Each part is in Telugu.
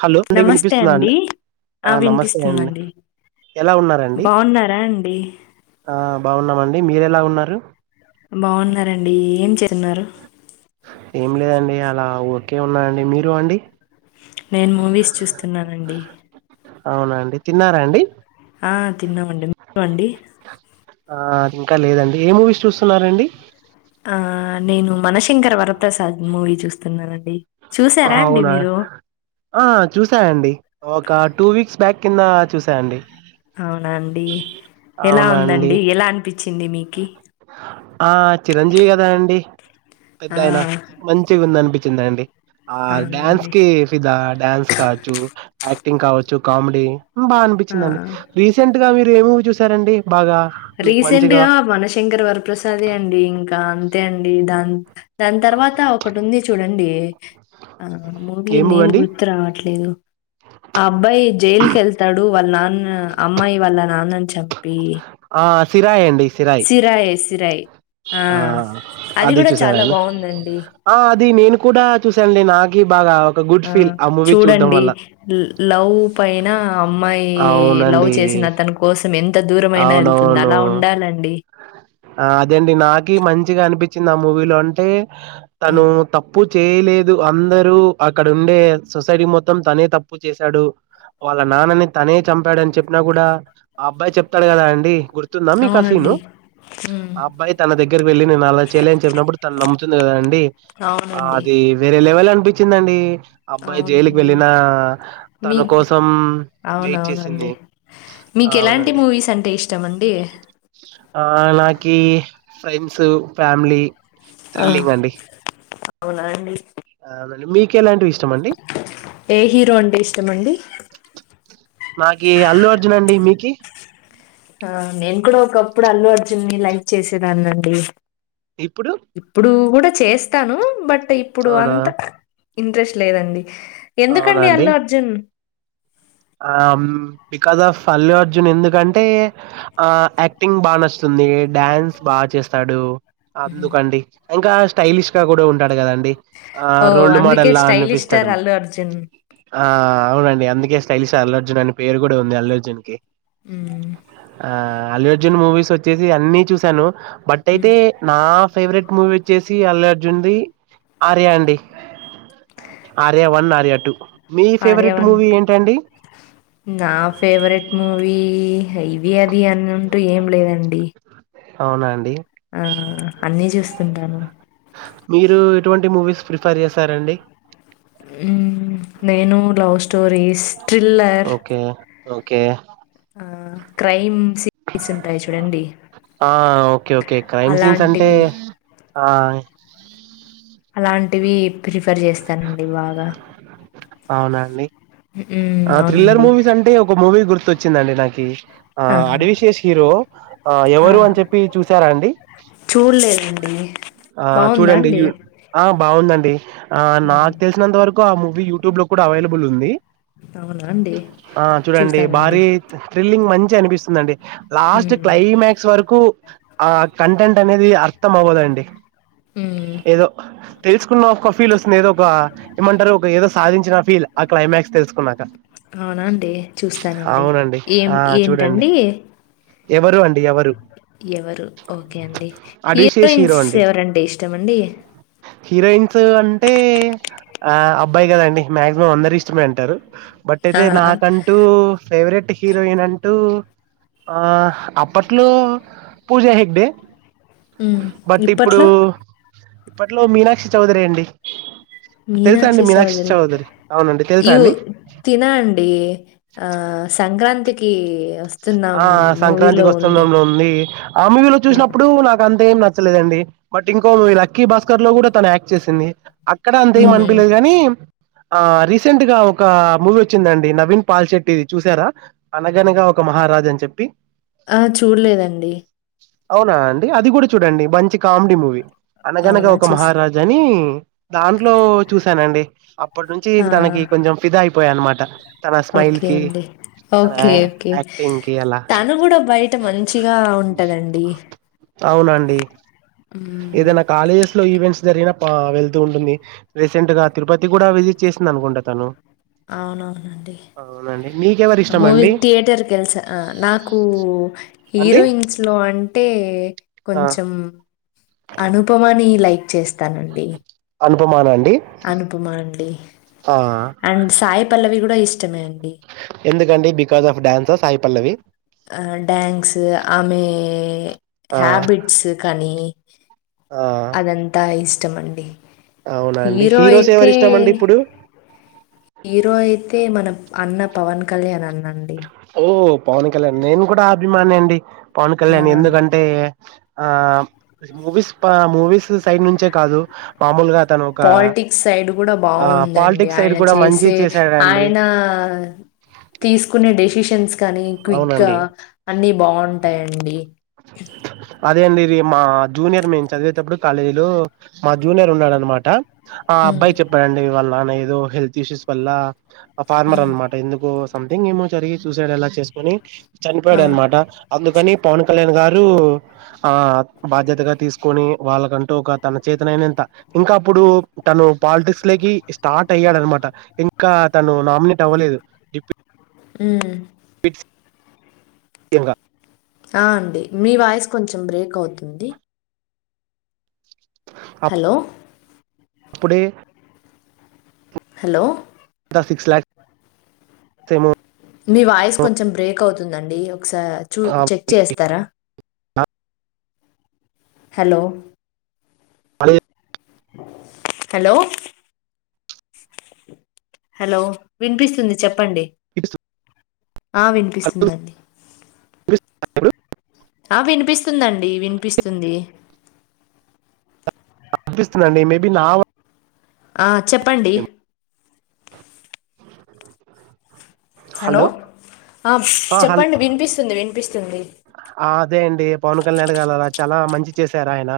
హలో అండి వినిపిస్తుందా అండి ఆ నమస్తే అండి. ఎలా ఉన్నరాండి బాగున్నారా అండి ఆహ్ బాగున్నామండి మీరు ఎలా ఉన్నారు. బాగున్నారండి ఏం చేస్తున్నారు. ఏం లేదండి అలా ఉర్కే ఉన్నండి మీరు అండి. నేను మూవీస్ చూస్తున్నానండి. అవునండి తిన్నారా అండి. ఆ తిన్నామండి మీరు అండి ఆ ఇంకా లేదండి ఏ మూవీస్ చూస్తున్నారండి. ఆ నేను మనశంకరవరప్రసాద్ మూవీ చూస్తున్నానండి. చూసారా అండి హౌనా మీరు ఆ చూసానండి ఒక టూ వీక్స్ బ్యాక్ కింద చూసా అండి. ఔనా అండీ ఎలా ఉందండి ఎలా అన్పి ఆహ్ చిరంజీవి కదా అండి. ఆ పెద్దయినా మంచిగుందనిపించిందండి. ఆ డ్యాన్స్ అవునండి కి ఫిదా డ్యాన్స్ కావచ్చు యాక్టింగ్ కావచ్చు కామిడీ. బాగా అనిపించిందండి ఆ రీసెంట్ గా మీరేమూవీ చూసారండి బాగా మీకు మంచిగా. మనశంకర వరప్రసాదే అండి ఇంకా అంతే అండి దాని. దాని తర్వాత ఒకటుంది చూడండి ఆ మూవీ ఏ నేమ్ అండి గుర్తు రావట్లేదు. ఆ అబ్బాయి జైలుకెళ్తాడు వాళ్ళ నాన్న అమ్మాయి వాళ్ళ నాన్నని చంపి. ఆహ్ సిరాయండి. సిరాయే సిరయ్. ఆహ్ అది చూసారాండి బావుందండి. ఆహ్ అది నేను. కూడా చూసాను నేనాగి బాగా. ఒక గుడ్ ఫీల్ ఆహ్ ఆ మూవీ చూడ్డం చూడండి వల్ల లవ్ పైన అమ్మాయి లవ్ అవునండి చేసి. అతని కోసం ఎం. అవునవును ఆహ్ అదండి నాకీ మంచిగా అనిపి. చ్చిన మూవీలో అంటే తను హ్మ్. తప్పు చేయలేదు అందరి. అక్కడుండే సొసైటీ మొత్తం తనే తప్పు చేశాడు. వాళ్ళ నాన్నని తనే చంపాడని చెప్పినా కూడా ఆ అబ్బాయి చెప్తడు కదా అండి గుర్. గుర్తుందా మీకా సీను అవునండి. హ్మ్. ఆ అబ్బాయి తన దగ్గరికి వెళ్ళి నేను అలా చేయలేదు అని చెప్పినప్పుడు తను నమ్ము. తుంది కదాండి ఆహ్ అవునండి. అది వేరే లెవెల్ అనిపించిందండి. అబ్బాయి జేలుకి అవునండి. వెళ్ళిన మీ తన కోసం వెయిట్ అవునవునండి. చేసింది. ఆ, మీకెలాంటి అవునండి. మూవీస్ అంటే ఇష్టమండి. ఆహ్ నాకి ఫ్రెండ్స్ ఫ్యామిలీ. ఆ త్రిల్లింగ్ అండి అవునా అండి. అవునండి మీకెలాంటి ఇష్. ఏ హీరో అంటే ఇష్టమండి. నాకి అల్లు అర్జునండి మీకి. ఆహ్ నేను కూడా ఒకప్పుడు అల్లుఅర్జున్ ని లైక్ చేసేదాన్నిండి. ఇప్పుడు ఇప్పుడు కూడా చేస్తాను బట్ ఇప్పుడు అవునా అంతా. ఇంట్రెస్ట్ లేదండి ఎందుకండి అల్లు అర్జున్. ఆహ్ బికాస్ ఆఫ్ అల్లు అర్జున్ ఎందుకంటే ఆహ్ యాక్టింగ్ బాగా నచ్చుతుంది. ఉమ్ ఇది డాన్స్ బాగా చేస్తాడు అందుకండి ఇంకా స్టైలిష్ గా కూడా ఉంటాడు కదండి. ఓ ఆహ్ రోల్డ్ అందుకే మోడల్ లా స్టైలిష్ స్టార్ అనిపిస్తడు. అల్లు అర్జున్. ఆహ్ అవునండి అందుకే స్టైలిష్ అల్లుఅర్జున్ అనే పేరు కూడా ఉంది అల్లుఅర్జున్ కి. ఉమ్. ఆ అల్లు అర్జున్ మూవీస్ వచ్చేసి అన్ని చూశాను బట్ హ్మ్. అయితే నా. ఫేవరెట్ మూవీ వచ్చేసి అల్లుఅర్జున్ది ఆర్య అండి. ఆర్య వన్ ఆర్య టు మీ ఫేవరెట్ ఆర్యవన్ మూవీ ఏంటండి. నా ఫేవరెట్ మూవీ. ది హ్ ఇది అది అన్నుంటు ఏం లేదండి. అవునాండి. ఆహ్ అన్నీ చూస్తుంటాను. హ్ మీరు ఎటువంటి మూవీస్ ప్రిఫర్ చేస్తారండి. ఉమ్ నేను love stories thriller. Okay okay ఆ క్రైమ్ సీరీస్ ఉంటాయి చూడండి ఆ ఓకే ఓకే క్రైమ్ సీన్స్ అంటే అలాంటివి, ఆ అలాంటివి ప్రిఫర్ జేస్తానండి బాగా. అవునాండి హ్మ్. ఆహ్ థ్రిల్లర్ అవునండి. మూవీస్ అంటే ఒక మూవీ గుర్తొచ్చిందండి నాకి. ఆ! ఆహ్ అడివిశేష్ హీరో ఆహ్ ఆ! ఎవరు అని చెప్పి చూసారా అండి. చూడలేదండి. ఆ బావుందా చూడండి అండి? ఆ బాగుందన్ ఆ హ్మ్. నాక్ తెలిసినంత వరకు ఆ మూవీ యూట్యూబ్ లో కూడా అవైలబుల్ ఉంది అవునా అండి? ఆ చూడండి చూస్తానండి. భారీ థ్రిల్లింగ్ మన్ చిగ అనిపిస్తుందండి లాస్ట్ హ్మ్. క్లైమాక్స్ వరకు ఆ కంటెంట్ అనేది అర్థం అవ్వదండి ఉమ్ ఏదో తెలుసుకున్న ఒక ఫీల్ ఓస్తుంది ఏదో ఒక ఏమంటారు ఒక ఏదో సాధించినా ఫీల్ ఆ క్లైమాక్స్ తెలుసుకున్నాక అవునాండి చూస్తానండి అవునండి ఏం ఆ చూడండి ఏంటండి ఎవరు అండి ఎవరు ఎవరు ఓకే అండి అడివిశేష్ హీరో హీరోయిన్స్ అండి ఎవరంటే ఇష్టమండీ హీరోయిన్స్ అంటే ఆ అబ్బాయి కదండీ మాక్సిమం అందరు ఇష్టమే అంటారు బట్ ఆ! అయితే ఆ! నాకంటూ ఫేవరెట్ హీరోయిన్ అంటూ ఆ అప్పట్లో పూజ హెగ్డే హ్మ్. బట్ ఇప్పుడు ఇప్పట్లో? ఇప్పట్లో మీనాక్షి చౌదరి అండి తెలుసా అండి మీనాక్షి చౌదరి అవునండి తెలుసా యు అండి తినా అండి ఆ సంక్రాంతికి వస్ ఆ సంక్రాంతి వస్తున్నాంలో ఉంది ఆ మూవీలో ఆ! చూసినప్పుడు నాకు అంత్ ఏం నచ్చలేదండి బట్ ఇంకో మూవీ లక్కీ భాస్కర్ లో గూడా తన్ ఆక్ చ్చేసింది అక్కడ అంతేం హ్మ్. హ్మ్. అనిపలేదు గాని ఆ రీసెంట్ గా ఒక మూవీ ఒచ్చిందండి నవీన్ పాల్శెట్టిది చూసారా అనగనగా ఓ ఒక మహారాజ అని చెప్పి ఆ చూడలేదండి అవునా అండి అది గూడా చూడండి మంచి కామెడీ మూవీ అనగనగా అవునా? ఒక చూస్ మహారాజ అని దాంట్లో చూశానండి అప్పటి నుంచి ఆ! తనకి కొంచెం ఫిదా అయిపోయా అనమాట తన స్మైల్ ఓకే కి అండి. తన ఓకే ఓకే యాక్టింగ్ కి అలా తను గూడా బయట మంచిగా ఉంటదండి అవునండి మ్మ్ ఏదైనా కాలేజెస్ లో ఈవెంట్స్ జరిగిన పా వెళ్తూ ఉంటుంది రీసెంట్ గా తిరుపతి గూడా విజిట్ చేసింది అనుకుంటా తను అవునవునండి అవునండి మీకెవరు ఇ మూవీ థియేటర్కి ఎల్స నాకు అండి హీరోయిన్స్లో అంటే ఆ కొంచం అనుపమాని లైక్ చేస్తానండి అనుపమానా అండి అనుపమా అండి ఆ అండ్ సాయి పల్లవి గూడా ఇష్టమే అండి ఎందుకండి బికాజ్ ఆఫ్ డాన్సా సాయి పల్లవి ఆ డాన్స్ ఆమె ఆ హ్యాబిట్స్ కానీ ఆ అదంతా ఇష్టం అండి అవునా అండి హీరో హీరోస్ ఎవరి అయితే ఇష్టం అండి ఇప్పుడు హీరో అయితే మన అన్న పవన్ కళ్యాణ్ అన్నండి ఓ పవన్ కళ్యాణ్ నేను కూడా అభిమాని అండి పవన్ కళ్యాణ్ ఆ ఎందుకంటే ఆ మూవీస్ పా మూవీస్ సైడ్ నుంచే కాదు మామూలుగా తను ఒక పాలిటిక్స్ సైడ్ గూడా ఆ బాగుందండి పాలిటిక్స్ సైడ్ ఆయన కూడా మంచి చేసే చేశాడండి ఆయనా తీసుకునే డెసిషన్స్ కానీ క్విక్ గా అవునండి అన్ని బాగుంటాయండి బి మా జూనియర్ మేం చదివేటప్పుడు కాలేజీ లో మా జూనియర్ ఉన్నాడన్నమాట ఆ అబ్బాయి హ్మ్. చెప్పాడండీ వాళ్ళ నాన ఏదో హెల్త్ ఇష్యూస్ వల్ల అ ఫార్మర్ అన్నమాట ఎందుకు సంథింగ్ ఏమో జరిగి సూసైడ్ అలా చేసుకోని ఆ! చనిపోయాడు అన్నమాట అందుకని పవన్ కళ్యాణ్ గార్ రూ ఆ బాధ్యతగా తీసుకొని వాళ్ళకంటూ ఒక తన చేతనైనంత ఇంకా అప్పుడు తను పాలిటిక్స్ లోకి స్టార్ట్ అయ్యాడనమాట ఇంకా తను నామినేట్ అవ్వలేదు డిప్ ఉమ్ ఫిట్స్ ఏంగా ఆ! అండి. మీ వాయిస్ కొంచెం బ్రేక్ అవుతుంది హలో అప్పుడే హలో దా సిక్స్ ల్యాక్స్ ఏమో మీ వాయిస్ కొంచెం బ్రేక్ అవుతుందండి ఒకసార్ చూ ఏమో చెక్ చేస్తారా హలో అడ్ హలో హలో వినిపిస్తుంది చెప్పండి ఆ హలో వినిపిస్తుందండి వినిపిస్తుందా ఇప్పుడు ఆ వినిపిస్తుందండి వినిపిస్తుంది వినిపిస్తుదండి మేబీ నా వా ఆ చెప్పండి హలో ఆ చెప్పండి వినిపిస్తుంది వినిపిస్తుంది అ ఆదేండి పవన్ కళ్యాణ్ గా లా చాలా మంచి చేశారాయన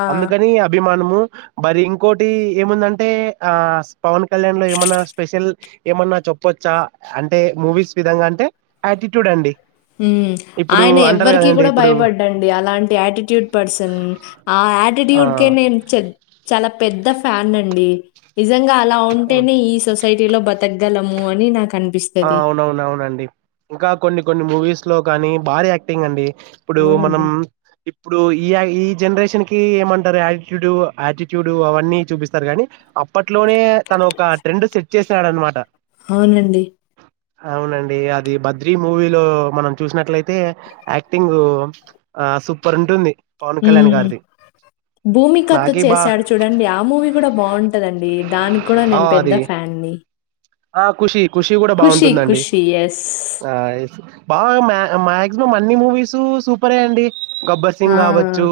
ఆ అందుకని అభిమానము మరి ఇం ంకోటి ఏముందంటే ఆ స్ పవన్ కళ్యాణ్ లో ఏమన్నా స్పెషల్ ఏమన్నా చెప్పొచ్చా అంటే మూవీస్ విధంగా అంటే ఆటిట్యూడ్ అండి హు మ్మ్ ఇప్పుడు ఆయన అంటారు ఎవ్వర్ కి కదండి కుడా ఇప్పుడు భయపడడండి అలాంటి ఆట్యూడ్ పర్సన్ ఆ ఆటిట్యూడ్ కే ఆ నేన్ చెక్ చాలా పెద్ద ఫ్యాన్నండి ఇజ్ నిజంగా అలా ఉంటేనే ఈ సొసైటీలో బతక్గలమూ అని ఆ నాకనిపిస్తది అవునవును అవునండి ఇంకా కొన్ని కొన్ని మూవీస్ లో కానీ భారీ యాక్టింగ్ అండి ఇపుడు మనం అవునండి ఇప్పుడు ఈ య ఈ జెన్రేషన్కి ఏమంటరు యాటిట్యూడు ఆటిట్యూడు అవన్నీ చూపిస్తారు గానీ అప్పట్లోనే తనొక ట్రెండు సెట్ చేసాడన్మాట అవునండి అవునండి అది బద్రీ మూవీలో మనం చూసినట్లైతే యాక్టింగ్ ఆ సూపర్రుంటుంది పవన్ కళ్యాణ్ గారిది భూమికాతో నాకి బా చేసాడు చూడండి ఆ మూవీ కూడా బాగుంటదండి దాని కూడా ఆ నేను పెద్ద అది ఫ్యాన్ ని ఆ ఖుషి ఖుషి కూడా బాగుంటుందండి ఖుషి ఎస్ ఆ బాగా మ్య మ్యాగ్జిమమ్ అన్నీ మూవీస్ సూపరే అండి గబ్బర్ సింగ్ ఆ గావచ్చు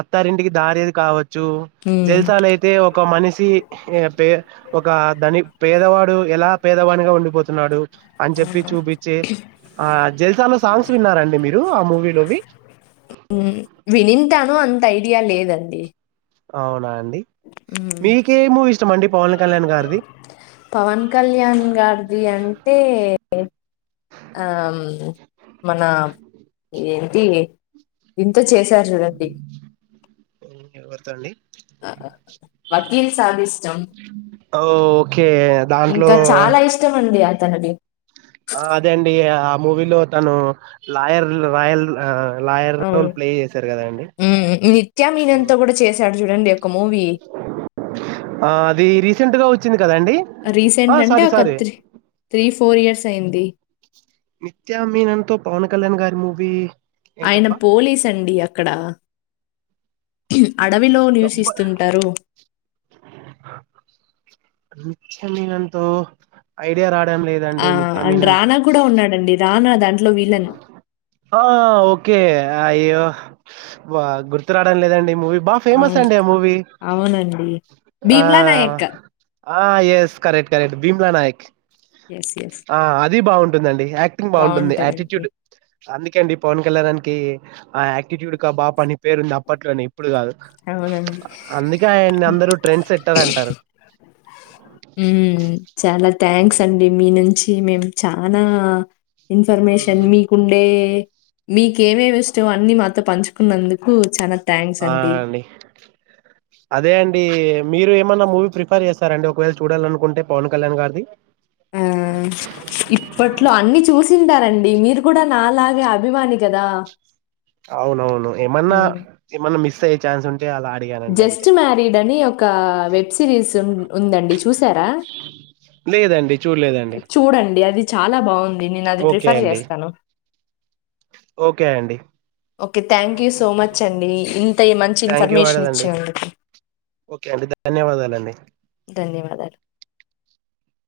అత్తారింటికి దారేది కావ చు మ్మ్ జల్సాలైతే ఒక మనిషి పే ఒక దని పేదవా డు ఎలా పేదవానిగా ఉండిపోతున్నాడు అని చేప్పి అవునా చూపిచ్చే ఆ జల్సాలో సాంగ్స్ విన్నారండి మీరు ఆ మూవీలోవి మ్ వినింటాను అంత ఐడియా లేదండి అవునా అండి మ్మ్ మీకే మూవీ ఇష్టమండి పవన్ కళ్యాణ్ గారిది పవన్ కళ్యాణ్ గారిది అంటే ఆమ్ మనమ్ ఏంటియి దింతో జేశారు జూడండి ఉ ఎవర్ తల్లి ఆ అ వకీల్ సాబిష్టం ఓ ఓకే దాంట్లో తనది ఆ అదే అండి ఆ మూవీలో తను లాయర్ రాయల్ ఆ లాయర్ రోల్ అవును ప్లే చేశారు కదా అండి మ్మ్ నిత్యా మీనన్తో కూడా చేశాడు చూడండి ఒక మూవీ ఆ అది రీసెంట్గా వచ్చింది కదండి ఆ రీసెంట్ అంటే సారీ ఒక sorry three three four years అయింది నిత్యా మీనతో పవన్ కళ్యాణ్ గారి మూవీ ఆయన ఏంటబ్బా పోలీసండి అక్కడ హమ్ అడవిలో గబ్బ నివసిస్తుంటరు. నిత్యా మీనన్ తో ఐడియా రాడం లేదండి ఆ అండ్ నిత్యమీనన్ రానా కూడా ఉన్నాడండి రానా దాంట్లో విలన్ ఆ ఓకే అయ్యో వ గుర్తు రాడం లేదండి మూవీ బా ఫేమస్ అవును అండి ఆ మూవీ అవునండి ఆ భీమ్లా నాయక్ ఆ yes correct correct Bheemla Nayak yes yes ఆ అది బావుంటుందండి. యాక్టింగ్ బావుంటుంది. బాగుంటదండి ఆటిట్యూడ్ అందుకెండి పవన్ కళ్యాణ్ అన్ కి ఆ యాక్టిట్యూడ్ క బా పని పేరుంది అప్పట్లోని ఇప్పుడు కాదు అవునండి అందుకే ఆయన్ని అందరూ ట్రెండ్ సెట్టర్ అంటారు. ఉమ్ చాలా థ్యాంక్స్ ఉమ్, అండి మీ నుంచి మేం చనా ఇన్ఫర్మేషన్ ఉమ్, మీకుండే మీకేమేమిష్టమో అన్ని మాతో పంచుకున్నందుకు చానా ఆ అండి అదే అండి మీరు ఏమన్నా మూవీ ప్రిఫర్ చేస్తారండి. ఒకవేళ చూడాలనుకుంటే పవన్ కళ్యాణ్ గారిది చూడ ఉమ్ ఇప్పట్లో అన్ని చూసింటారన్ డి మీరు కూడా నా లాగే అభిమాని కదా అవునవును ఏమన్నా ఉమ్ ఏమన్నా మిస్ అయ్యే చాన్స్ ఉం జస్ట్ మ్యారీడ్ అని ఒక వెబ్ సిరీస్ ఉన్ ఉందండి చూసారా? లేదండి చూల్ చూడండి. అది చాలా బావుంది నేనది ఓకే ప్రిఫర్ అండి చేస్తాను. ఓకే అండి okay thank you so much అండి ఇంత ఇ మంచి ఇన్ఫర్మేషన్ ఇచ్చినందుకు ఒకే అండి, ధన్యవాదాలండి. గర్ల్